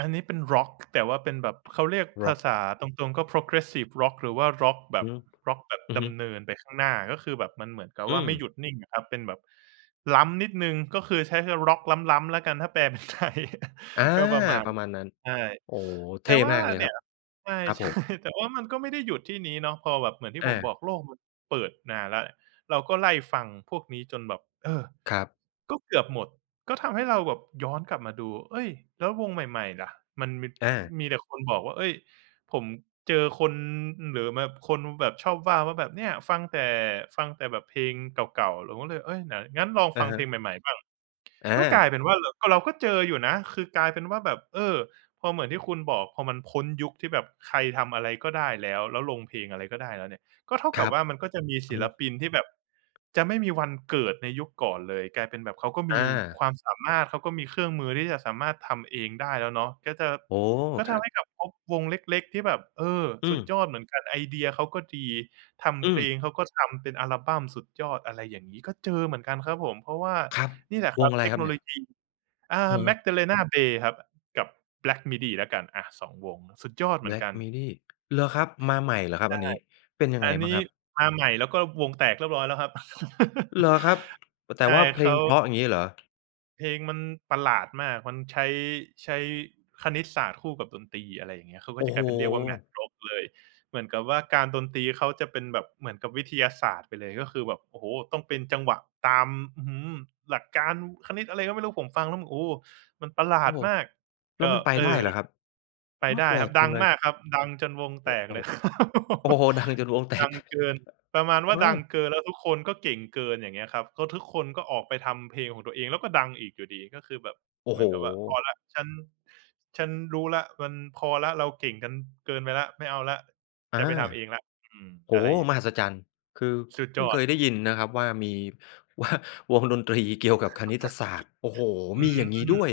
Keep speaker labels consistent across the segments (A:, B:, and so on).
A: อันนี้เป็นร็อก แต่ว่าเป็นแบบ เขาเรียก
B: ร
A: ภ
B: ็อ
A: า
B: ก
A: ษาตรง ๆ ก็ progressive ร็อก หรือว่าร็อกแบ
B: อือ
A: บ
B: ฮึ
A: ร็อกแบบ
B: อือ
A: ด
B: ฮึ
A: ำเนินไปข้างหน้า ก็คือแบบมันเหมือนกับ
B: อื
A: ว่าไม่
B: ม
A: หยุดนิ่งอะครับ เป็นแบบล้ำนิดหนึ่ง ก็คือใช้ เรียกร็อกล้ำ ๆ แล้วกัน ถ้าแปล เป็นไทย
B: อา
A: ก็ประมาณ
B: ประมาณนั้น
A: ใช่
B: โอ้โฮ! เท
A: แต
B: ่
A: ่ว่า
B: มากเลย
A: เน
B: ค
A: ี
B: ร
A: ่
B: ั
A: ย
B: บ
A: ใช่
B: ครับผม
A: ๆ แต่ว่ามันก็ไม่ได้หยุดที่นี้เนาะ พอแบบ เหมือนที่
B: อ
A: ผม
B: า
A: บอกโลกมันเปิดนานแล้ว เราก็ไล่ฟังพวกนี้จนแบบ เออ
B: ครับ
A: ก็เกือบหมด ก็ทำให้เราแบบย้อนกลับมาดู เอ๊ย! แล้ววงใหม่ ๆ ล่ะ มันมี
B: อา
A: มีแต่คนบอกว่า เอ๊ย ผมเจอคน หรือแบบคนแบบชอบว่าว่าแบบ "เนี่ย ฟังแต่ ฟังแต่แบบเพลงเก่า ๆ" เราก็เลย เอ๊ย ไหน งั้นลอง
B: อ
A: ฟ
B: า
A: ัง
B: ฮ
A: เพล
B: ะ
A: งใหม่ ๆ บ้าง
B: อ
A: ก็
B: า
A: กลายเป็นว่าเราก็ เราก็เจออยู่นะ คือกลายเป็นว่าแบบ เออ พอเหมือนที่คุณบอก พอมันพ้นยุคที่แบบใครทำอะไรก็ได้แล้ว แล้วลงเพลงอะไรก็ได้แล้วเนี่ย ก็เท่า
B: ค
A: กั
B: ร
A: บ
B: ับ
A: ว่ามันก็จะมี
B: อ
A: ศ
B: ือ
A: ิ
B: ฮ
A: ล
B: ึ
A: ปินที่แบบจะไม่มีวันเกิดในยุคก่อนเลย กลายเป็นแบบเขาก็ม
B: อ
A: ี
B: า
A: ความสามารถ เขาก็มีเครื่องมือที่จะสามารถทำเองได้แล้วเนาะ ก็จะ
B: โอ้
A: ก็
B: ค
A: ท
B: รั
A: ำใ
B: บ
A: ห้แบบพบวงเล็ก ๆ ที่แบบ เออ
B: อื
A: สุด
B: ม
A: ยอดเหมือนกัน ไอเดียเขาก็ดี ท
B: อ
A: ำเพล
B: ืม
A: งเขาก็ทำเป็นอัลบัมสุดยอด อะไรอย่างงี้ก็เจอเหมือนกันครับผม เพราะว่า
B: ครับ
A: นี่แหละค
B: ว
A: รั
B: ง
A: บ
B: อะไร
A: เท
B: ค
A: ค
B: รั
A: โ
B: บ
A: น
B: เน
A: โ
B: ี
A: ล
B: ่ย?
A: ยี เอ
B: อื
A: อ
B: อฮึ
A: Magdalena Bay ครับ กับ Black midi แล้วกัน อา 2 วง สุดยอดเหมือน
B: Black
A: กัน
B: midi เหรอครับ มาใหม่เหรอคร
A: ใ
B: ั
A: ช
B: บ
A: ่
B: อันนี้ เป็นยัง
A: อ
B: ไง
A: ัน
B: บ
A: น
B: ้า
A: ี้
B: งครับ?
A: มาใหม่ แล้วก็วงแตกเรียบร้อยแล้วครับ
B: เหรอครับ แต
A: ใ
B: ่
A: ช่
B: ว่าเพ
A: เ
B: ล
A: ข
B: ง
A: า
B: เพราะ อย่างงี้เหรอ?
A: เพลงมันประหลาดมาก มันใช้ ใช้คณิตศาสตร์คู่กับดนตรี อะไรอย่างเงี้ย เขาก
B: โ
A: ็
B: อ้
A: จะก
B: โ
A: ล
B: ฮ!
A: ายเป็นเรียกว่า Math Rock เลย เหมือนกับว่าการดนตรีเขาจะเป็นแบบเหมือนกับวิทยาศาสตร์ไปเลย ก็คือแบบ โอ้โฮ! ต้องเป็นจังหวะตาม อือฮึ หลักการคณิต อะไรก็ไม่รู้ ผมฟังแล้ว โอ้! มันประหล
B: โอ
A: า
B: ้
A: ด
B: โฮ!
A: มาก
B: แล้
A: ก
B: ว
A: ็
B: มันไป
A: เอ
B: ได้
A: อ
B: เหรอครับ?
A: ไ
B: อ
A: ป
B: า
A: ได้
B: แปล
A: ครับ
B: กจ
A: ด
B: ั
A: ั
B: ง
A: ง
B: เล
A: ม
B: ย
A: ากครับ ดังจนวง
B: โ
A: แ
B: อ
A: ต
B: ้
A: ก
B: โฮ
A: เลย ครับผ
B: โ
A: ม
B: อ้โฮ! ดังจนวงแต
A: ดั
B: ก
A: งเกิน ประมาณว
B: เ
A: ่า
B: อ
A: ดัง
B: อ
A: เกิน แล้วทุกคนก็เก่งเกิน อย่างเงี้ยครับ เพราะทุกคนก็ออกไปทำเพลงของตัวเอง แล้วก็ดังอีกอยู่ดี ก็คือแบบ
B: โอ้
A: เหม
B: โฮ!
A: ือนกับว่า "พอแล้ว ฉัน ฉันรู้แล้ว มันพอแล้ว เราเก่งกันเกินไปแล้ว ไม่เอาแล้ว
B: อา
A: จะไปทำเองแล้ว" อืม
B: โอ้
A: อะ
B: โ
A: ไ
B: ฮ!
A: รอย่า
B: ม
A: งง
B: หั
A: ี้
B: ศจรรย์ คือ
A: สุด
B: เพ
A: ย
B: ิ่ง
A: อ
B: เค
A: ด
B: ยได้ยินนะครับว่ามี ว่าวงดนตรีเกี่ยวกับคณิตศาสตร์ โอ้โฮ!
A: อื
B: มีอ
A: ม
B: ย่างงี้ด้วย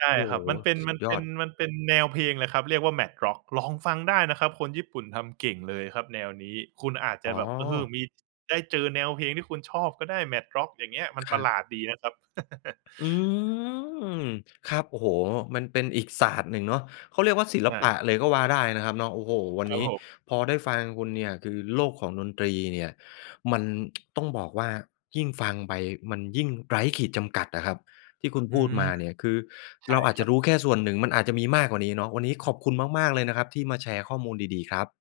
A: ใช่
B: โอ้
A: คร
B: โ
A: ับ ม
B: ฮ!
A: ันเป็น
B: ส
A: ม
B: ุ
A: ั
B: ด
A: น
B: ย
A: เป
B: อ
A: ็น
B: ด
A: มันเป็นแนวเพลงเลยครับ เรียกว่า Math Rock ลองฟังได้นะครับ คนญี่ปุ่นทำเก่งเลยครับแนวนี้ คุณอาจจ
B: อ๋
A: ะแบบ เออ
B: อ
A: มี ได้เจอแนวเพลงที่คุณชอบก็ได้ Math Rock อย่างเงี้ย มัน
B: ค
A: ป
B: ร
A: ร
B: ั
A: ะห
B: บ
A: ลาดดีนะครับ
B: อืม ครับ โอ้โฮ! มันเป็นอีกศาสตร์หนึ่งเนาะ เขาเรียกว่าศิ
A: ใ
B: ล
A: ช
B: ป
A: ่
B: ะเลยก็ว่าได้นะครับเนาะ โอ้โฮ วัน
A: ครั
B: น
A: บ
B: ี้
A: ผม
B: พอได้ฟังคุณเนี่ย คือโลกของดนตรีเนี่ยมัน ต้องบอกว่ายิ่งฟังไปมันยิ่งไร้ขีดจำกัดอะครับ ที่คุณ
A: อ
B: พ
A: ื
B: ูด
A: ม
B: มาเนี่ย คือ
A: ใช
B: เ
A: ่
B: ราอาจ
A: ค
B: จ
A: ร
B: ะ
A: ั
B: รู
A: บ
B: ้แค่ส่วนหนึ่ง มันอาจจะมีมากกว่านี้เนาะ วันนี้ขอบคุณมาก ๆ เลยนะครับที่มาแชร์ข้อมูลดี ๆ ครับ